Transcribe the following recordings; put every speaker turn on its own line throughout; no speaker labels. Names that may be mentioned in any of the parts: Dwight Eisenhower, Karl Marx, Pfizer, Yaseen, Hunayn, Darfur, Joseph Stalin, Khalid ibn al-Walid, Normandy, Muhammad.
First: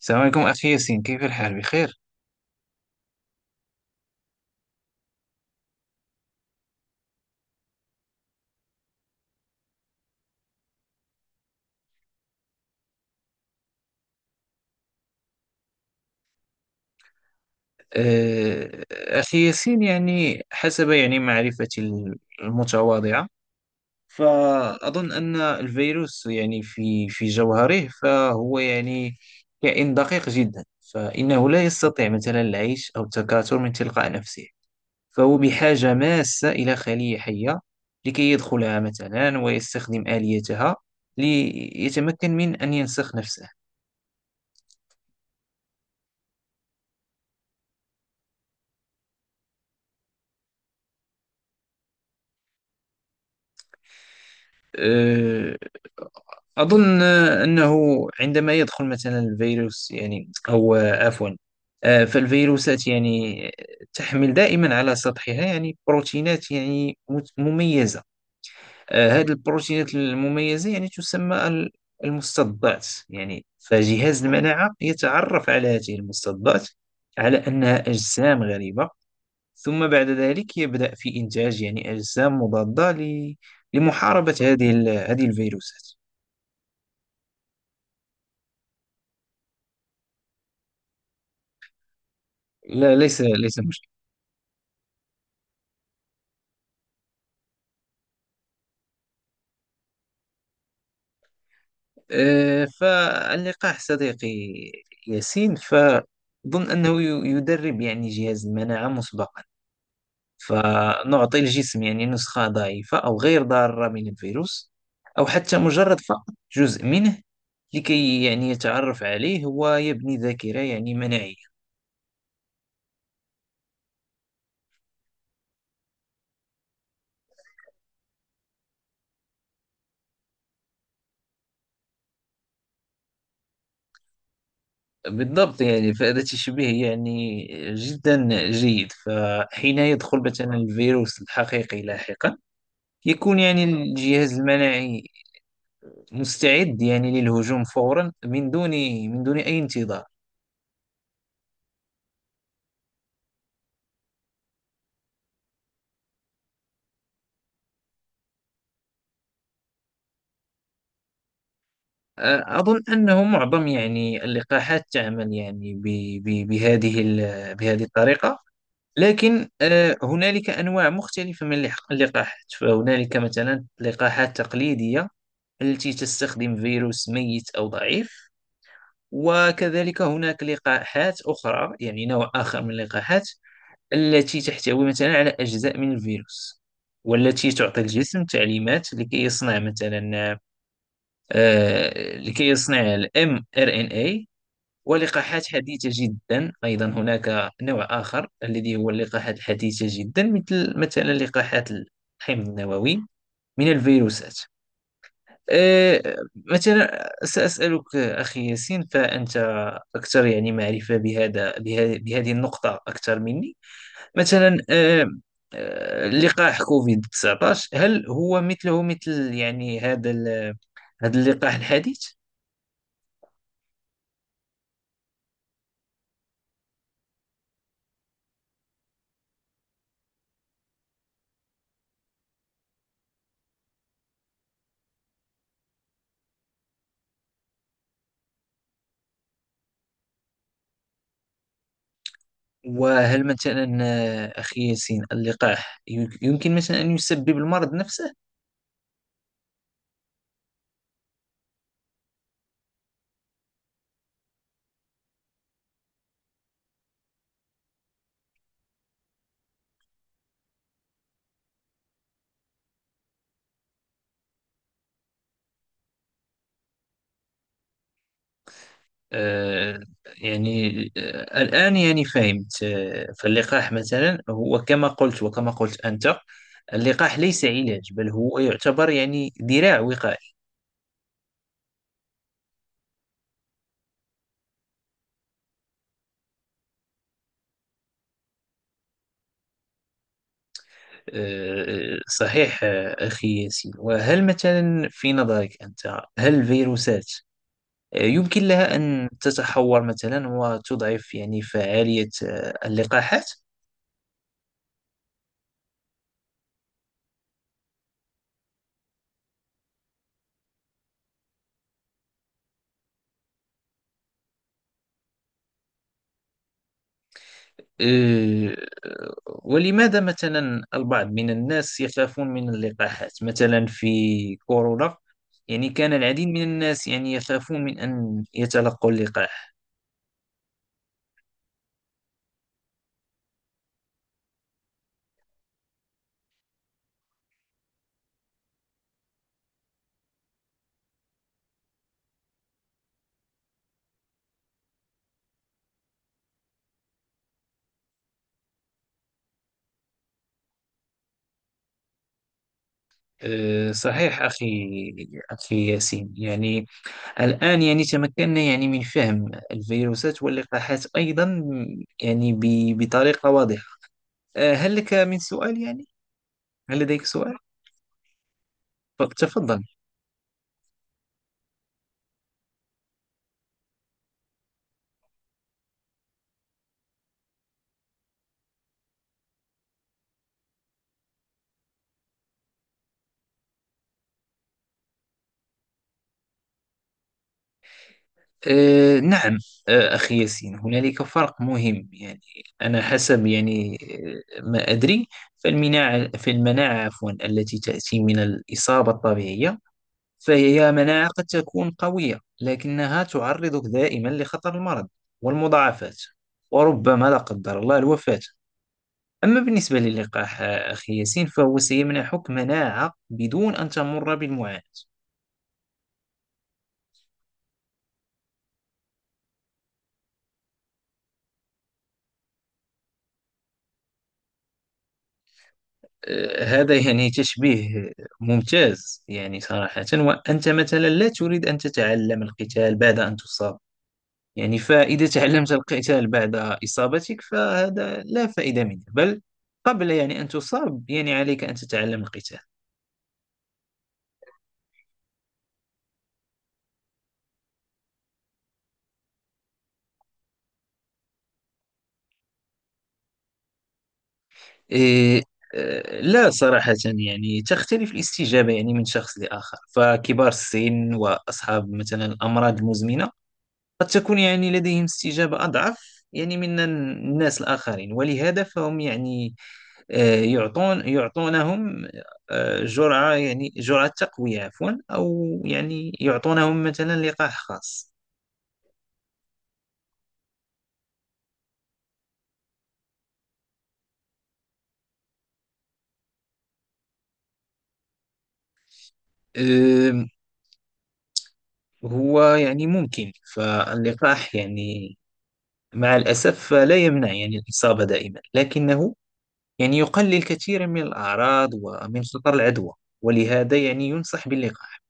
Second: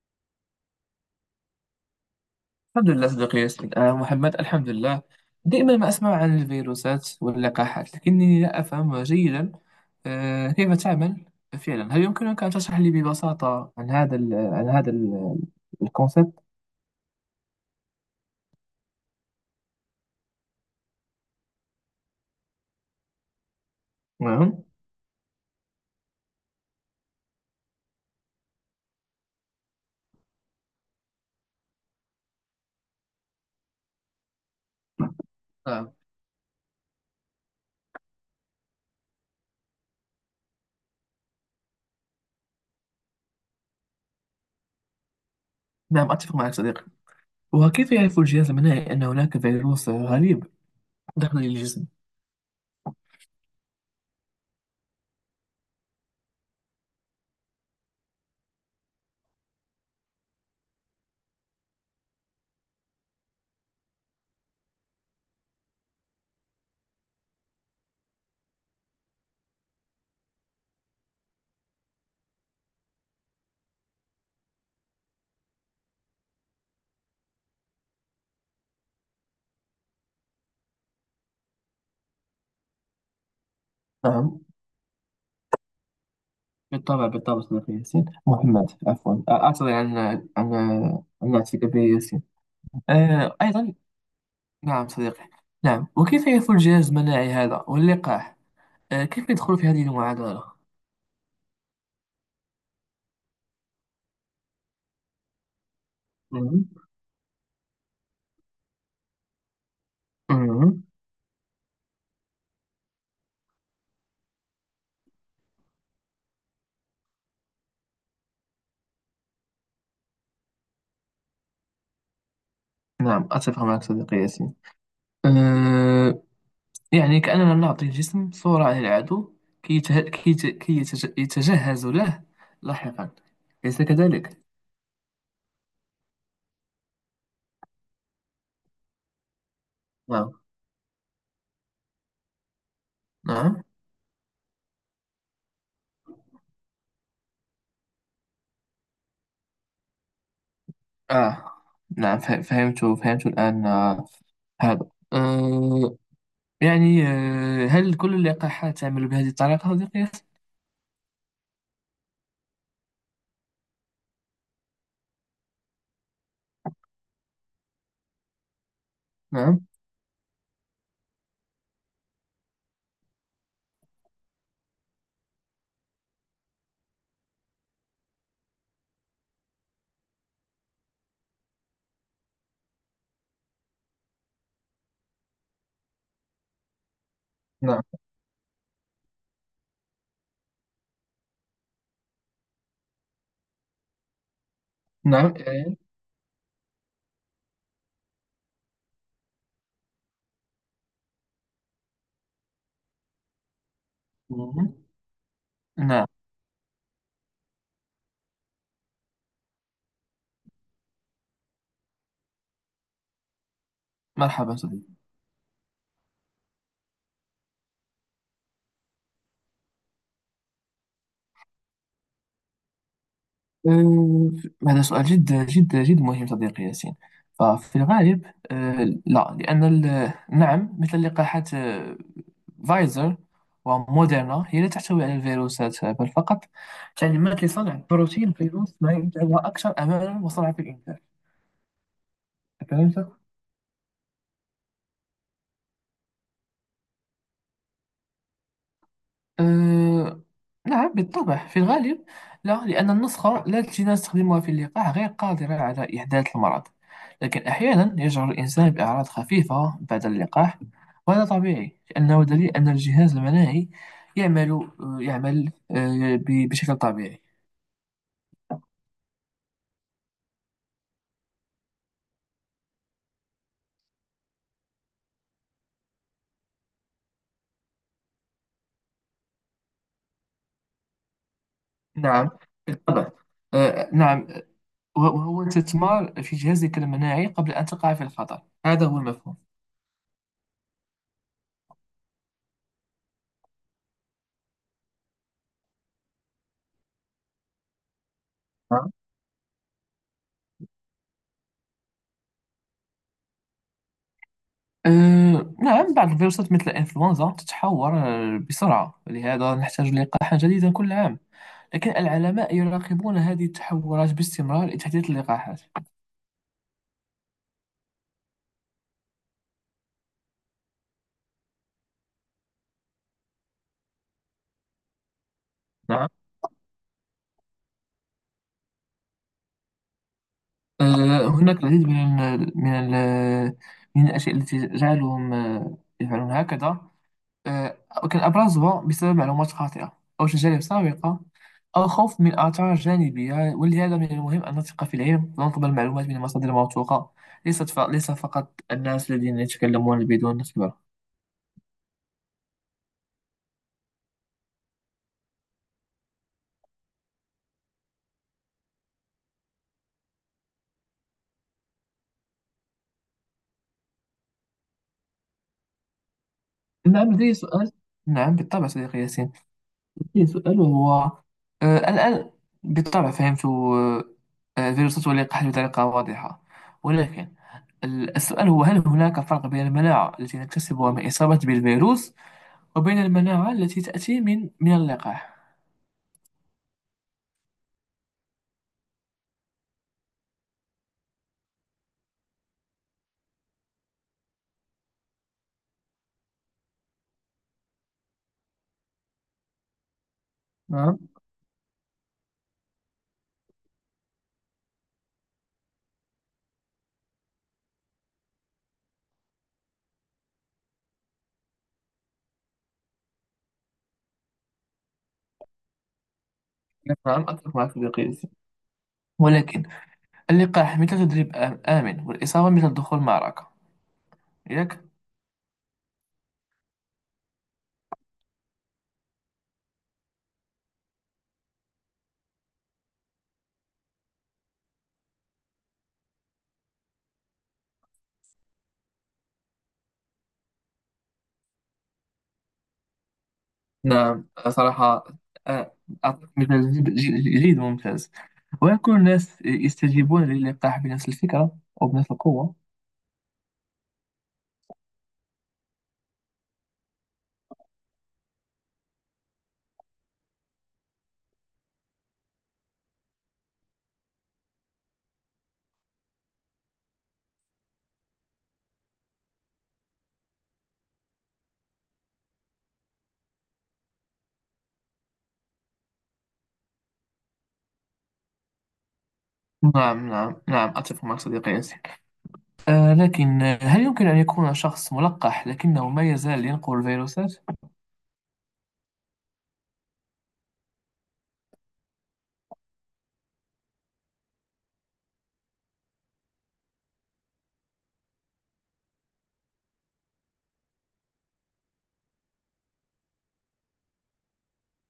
السلام عليكم أخي ياسين، كيف الحال بخير؟
الحمد لله، صديقي ياسين محمد. الحمد لله. دائما ما أسمع عن الفيروسات واللقاحات، لكنني لا أفهم جيدا كيف تعمل فعلا. هل يمكنك أن تشرح لي ببساطة عن هذا ال عن هذا ال- الكونسيبت؟
أخي ياسين يعني حسب يعني معرفتي المتواضعة،
نعم.
فأظن أن الفيروس يعني في جوهره فهو يعني كائن دقيق جدا، فإنه لا يستطيع مثلا العيش أو التكاثر من تلقاء نفسه، فهو
آه.
بحاجة ماسة إلى خلية حية لكي يدخلها مثلا ويستخدم آليتها ليتمكن من أن ينسخ نفسه.
نعم، أتفق معك صديقي. وكيف يعرف الجهاز المناعي أن هناك فيروس غريب دخل الجسم؟
آه، أظن أنه عندما يدخل مثلا الفيروس يعني، أو آه، عفوا آه، فالفيروسات يعني تحمل دائما على سطحها يعني بروتينات يعني مميزة. هذه البروتينات المميزة يعني تسمى المستضدات، يعني فجهاز المناعة يتعرف على هذه المستضدات على أنها أجسام غريبة، ثم بعد ذلك يبدأ في إنتاج يعني أجسام مضادة لمحاربة
نعم،
هذه الفيروسات.
بالطبع بالطبع صديقي ياسين، محمد، عفوا، أعتذر عن نعتك به ياسين.
لا، ليس ليس
أيضا.
مشكل.
نعم صديقي. نعم، وكيف يفعل الجهاز المناعي هذا واللقاح؟ كيف يدخل في هذه المعادلة؟
فاللقاح صديقي ياسين،
مهم.
فأظن أنه يدرب يعني جهاز المناعة مسبقا،
مهم.
فنعطي الجسم يعني نسخة ضعيفة أو غير ضارة من الفيروس، أو حتى مجرد فقط جزء منه، لكي يعني يتعرف عليه ويبني ذاكرة يعني مناعية.
نعم، أتفق معك صديقي ياسين. أه يعني كأننا نعطي الجسم صورة عن العدو، كي يته... كي يت- كي يتج... يتجهز له لاحقا، أليس كذلك؟
بالضبط، يعني فهذا تشبيه يعني جدا جيد، فحين يدخل
نعم،
مثلا الفيروس الحقيقي لاحقا يكون
نعم،
يعني الجهاز المناعي مستعد يعني للهجوم فورا، من دون أي انتظار.
آه نعم. فهمت الآن. هذا. أه يعني هل كل اللقاحات تعمل بهذه الطريقة صديقي ياسين؟
أظن أنه معظم يعني اللقاحات تعمل يعني بهذه الطريقة، لكن
نعم،
هنالك أنواع مختلفة من اللقاحات، فهنالك مثلا لقاحات تقليدية التي تستخدم فيروس ميت أو ضعيف، وكذلك هناك لقاحات أخرى، يعني نوع آخر من اللقاحات التي تحتوي مثلا على أجزاء من الفيروس، والتي تعطي
نعم،
الجسم تعليمات لكي يصنع مثلا، لكي يصنع ال mRNA.
نعم.
ولقاحات حديثة جدا أيضا، هناك نوع آخر الذي هو اللقاحات الحديثة جدا، مثل مثلا لقاحات الحمض النووي من الفيروسات.
مهم. نعم.
مثلا سأسألك أخي ياسين، فأنت أكثر يعني معرفة بهذه النقطة أكثر مني.
مرحبا
مثلا
صديقي.
لقاح كوفيد 19، هل هو مثله مثل يعني هذا اللقاح الحديث؟
أه، هذا سؤال جدا جدا جدا مهم صديقي ياسين. ففي الغالب لا، لأن نعم، مثل لقاحات فايزر وموديرنا، هي لا تحتوي على الفيروسات، بل فقط تعليمات لصنع بروتين فيروس ما، يجعلها أكثر أمانا وسرعة في الإنتاج. أفهمت؟
وهل مثلا أخي ياسين اللقاح يمكن مثلا أن يسبب المرض نفسه؟
أه نعم، بالطبع. في الغالب لا، لأن النسخة لا التي نستخدمها في اللقاح غير قادرة على إحداث المرض. لكن أحيانا يشعر الإنسان بأعراض خفيفة بعد اللقاح، وهذا طبيعي لأنه دليل أن الجهاز المناعي يعمل. يعمل بشكل طبيعي.
آه، يعني الآن يعني فهمت، فاللقاح مثلا هو كما قلت، وكما قلت أنت، اللقاح ليس علاج، بل هو يعتبر يعني ذراع وقائية.
نعم، بالطبع. نعم. وهو استثمار في جهازك المناعي قبل أن تقع في الخطر، هذا هو المفهوم.
صحيح أخي ياسين، وهل مثلا في نظرك أنت، هل الفيروسات يمكن لها أن تتحور مثلا وتضعف يعني فعالية اللقاحات؟
نعم. بعض الفيروسات مثل الإنفلونزا تتحور بسرعة، لهذا نحتاج لقاحا جديدا كل عام، لكن العلماء يراقبون هذه التحورات باستمرار لتحديث اللقاحات.
آه، ولماذا مثلا البعض من الناس يخافون من اللقاحات، مثلا في كورونا يعني كان
نعم.
العديد من الناس يعني يخافون من أن يتلقوا اللقاح.
هناك العديد من ال من ال من الأشياء التي تجعلهم يفعلون هكذا. آه، كالأبرزها بسبب معلومات خاطئة أو تجارب سابقة أو خوف من آثار جانبية، ولهذا من المهم أن نثق في العلم ونطلب المعلومات من مصادر موثوقة، ليس فقط الناس الذين يتكلمون بدون خبرة.
صحيح أخي ياسين، يعني الآن يعني تمكنا يعني من فهم الفيروسات واللقاحات أيضا يعني بطريقة واضحة. هل لك من سؤال يعني؟ هل لديك
نعم، لدي
سؤال؟
سؤال. نعم، بالطبع صديقي ياسين.
تفضل.
لدي سؤال، وهو الآن، بالطبع فهمت فيروسات واللقاح بطريقة واضحة، ولكن السؤال هو: هل هناك فرق بين المناعة التي نكتسبها من إصابة بالفيروس، وبين المناعة التي تأتي من اللقاح؟
نعم، أخي ياسين هنالك فرق مهم، يعني أنا حسب يعني، ما أدري، فالمناعة التي تأتي من الإصابة الطبيعية فهي
نعم.
مناعة قد تكون قوية، لكنها تعرضك دائما لخطر المرض والمضاعفات، وربما لا قدر الله الوفاة. أما بالنسبة للقاح أخي ياسين، فهو سيمنحك مناعة بدون أن تمر بالمعاناة.
نعم، أتفق مع صديقي ياسين. ولكن اللقاح مثل تدريب آمن، والإصابة مثل دخول معركة، ياك؟
هذا يعني تشبيه ممتاز يعني صراحة، وأنت مثلا لا تريد أن تتعلم القتال بعد أن تصاب، يعني فإذا تعلمت القتال بعد إصابتك فهذا لا فائدة منه، بل قبل يعني أن تصاب يعني عليك أن تتعلم القتال.
نعم، صراحة. آه، أعطيك مثال جيد وممتاز. وهل كل الناس يستجيبون للقاح بنفس الفكرة أو بنفس القوة؟
إيه. لا صراحة، يعني تختلف الاستجابة يعني من شخص لآخر، فكبار السن وأصحاب مثلا الأمراض المزمنة قد تكون يعني لديهم استجابة أضعف يعني من الناس الآخرين، ولهذا فهم يعني يعطونهم جرعة، يعني جرعة تقوية، عفوا، أو يعني يعطونهم مثلا لقاح خاص.
نعم، نعم، نعم، أتفق مع صديقي ياسين. لكن، هل يمكن أن يكون شخص ملقح لكنه ما يزال ينقل الفيروسات؟
آم، هو يعني ممكن، فاللقاح يعني مع الأسف لا يمنع يعني الإصابة دائما، لكنه يعني يقلل كثيرا من الأعراض ومن خطر العدوى، ولهذا يعني ينصح باللقاح.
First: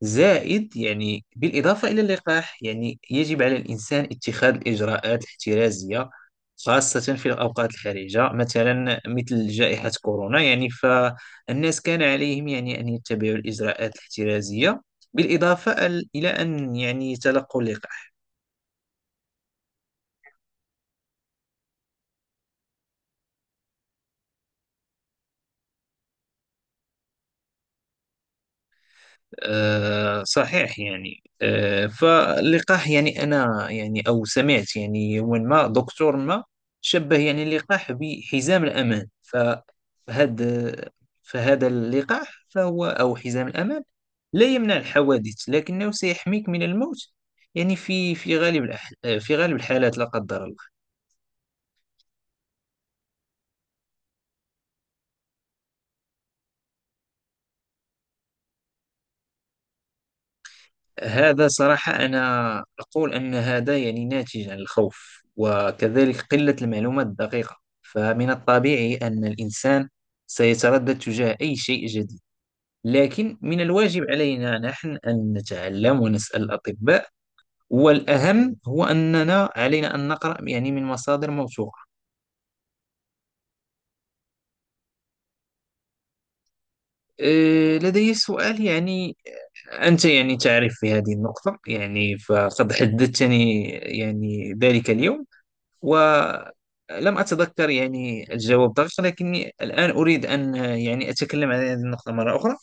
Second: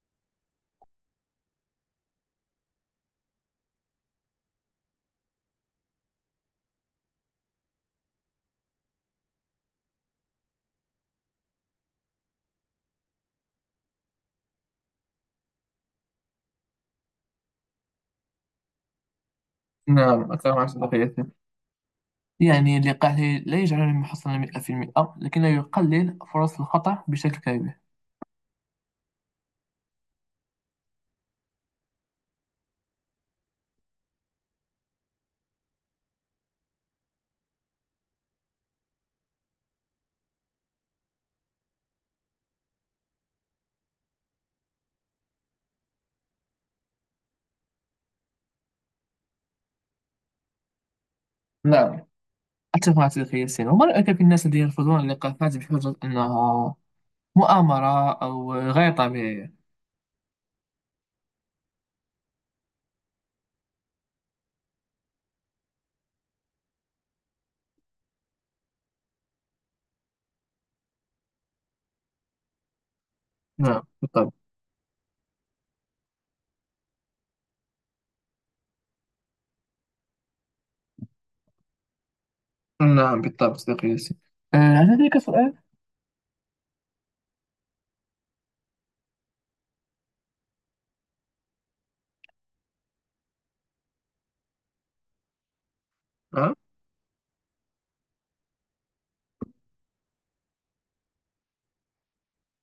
زائد يعني بالإضافة إلى اللقاح، يعني يجب على الإنسان اتخاذ الإجراءات الاحترازية، خاصة في الأوقات الحرجة، مثلا مثل جائحة كورونا، يعني فالناس كان عليهم يعني أن يتبعوا الإجراءات الاحترازية بالإضافة إلى أن يعني يتلقوا اللقاح.
نعم، أتفق مع صديقي ياسين. يعني لقحه لا يجعلني محصنا 100%، لكنه يقلل فرص الخطأ بشكل كبير.
صحيح يعني، فاللقاح يعني، أنا يعني أو سمعت يعني يوما ما دكتور ما شبه يعني اللقاح بحزام الأمان، فهذا اللقاح فهو، أو حزام الأمان، لا يمنع الحوادث لكنه سيحميك من الموت، يعني في غالب الحالات لا قدر الله.
نعم، أتفق مع تلك السنة. وما رأيك في الناس الذين يرفضون اللقاحات بحجة أنها مؤامرة أو غير طبيعية؟
هذا صراحة، أنا أقول أن هذا يعني ناتج عن الخوف، وكذلك قلة المعلومات الدقيقة، فمن الطبيعي أن الإنسان سيتردد تجاه أي شيء جديد، لكن من
نعم،
الواجب
بالطبع.
علينا نحن أن نتعلم ونسأل الأطباء، والأهم هو أننا علينا أن نقرأ يعني من مصادر موثوقة.
نعم، بالطبع صديقي ياسين. هل لديك سؤال؟
لدي سؤال، يعني أنت يعني تعرف في هذه النقطة، يعني فقد حدثتني يعني ذلك اليوم،
نعم،
ولم أتذكر يعني الجواب دقيق، لكني الآن أريد أن يعني أتكلم عن هذه النقطة مرة أخرى.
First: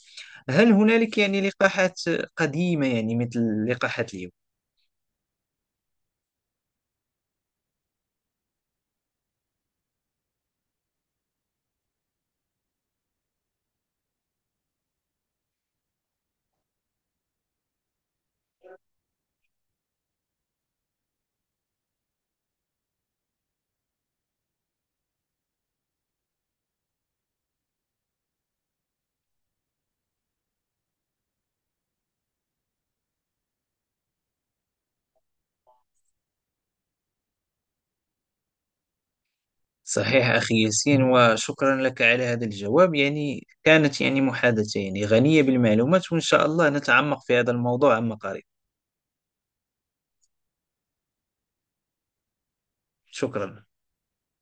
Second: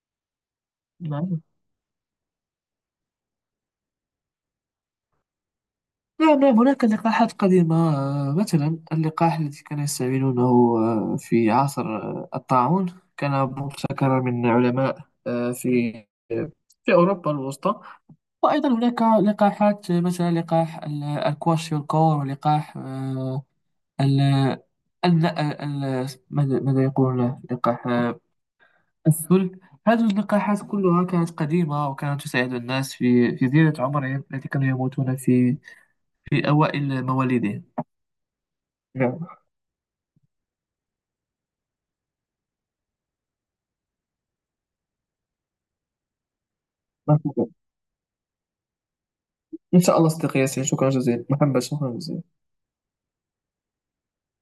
هل هنالك يعني
نعم،
لقاحات قديمة يعني مثل لقاحات اليوم؟
نعم. نعم، هناك لقاحات قديمة. مثلا اللقاح الذي كانوا يستعملونه في عصر الطاعون كان مبتكرا من علماء في أوروبا الوسطى. وأيضا هناك لقاحات، مثلا لقاح الكواشيوركور، ولقاح ال ماذا يقولون، لقاح السل. هذه اللقاحات كلها كانت قديمة، وكانت تساعد الناس في زيادة عمرهم، التي كانوا يموتون في أوائل مواليدهم. نعم.
صحيح أخي ياسين، وشكرا لك على هذا الجواب، يعني كانت يعني محادثة يعني غنية بالمعلومات، وإن شاء الله
ما
نتعمق
شاء
في
الله.
هذا الموضوع عما قريب.
إن شاء الله صديقي ياسين، شكرا جزيلا، محمد، شكرا جزيلا.
شكرا.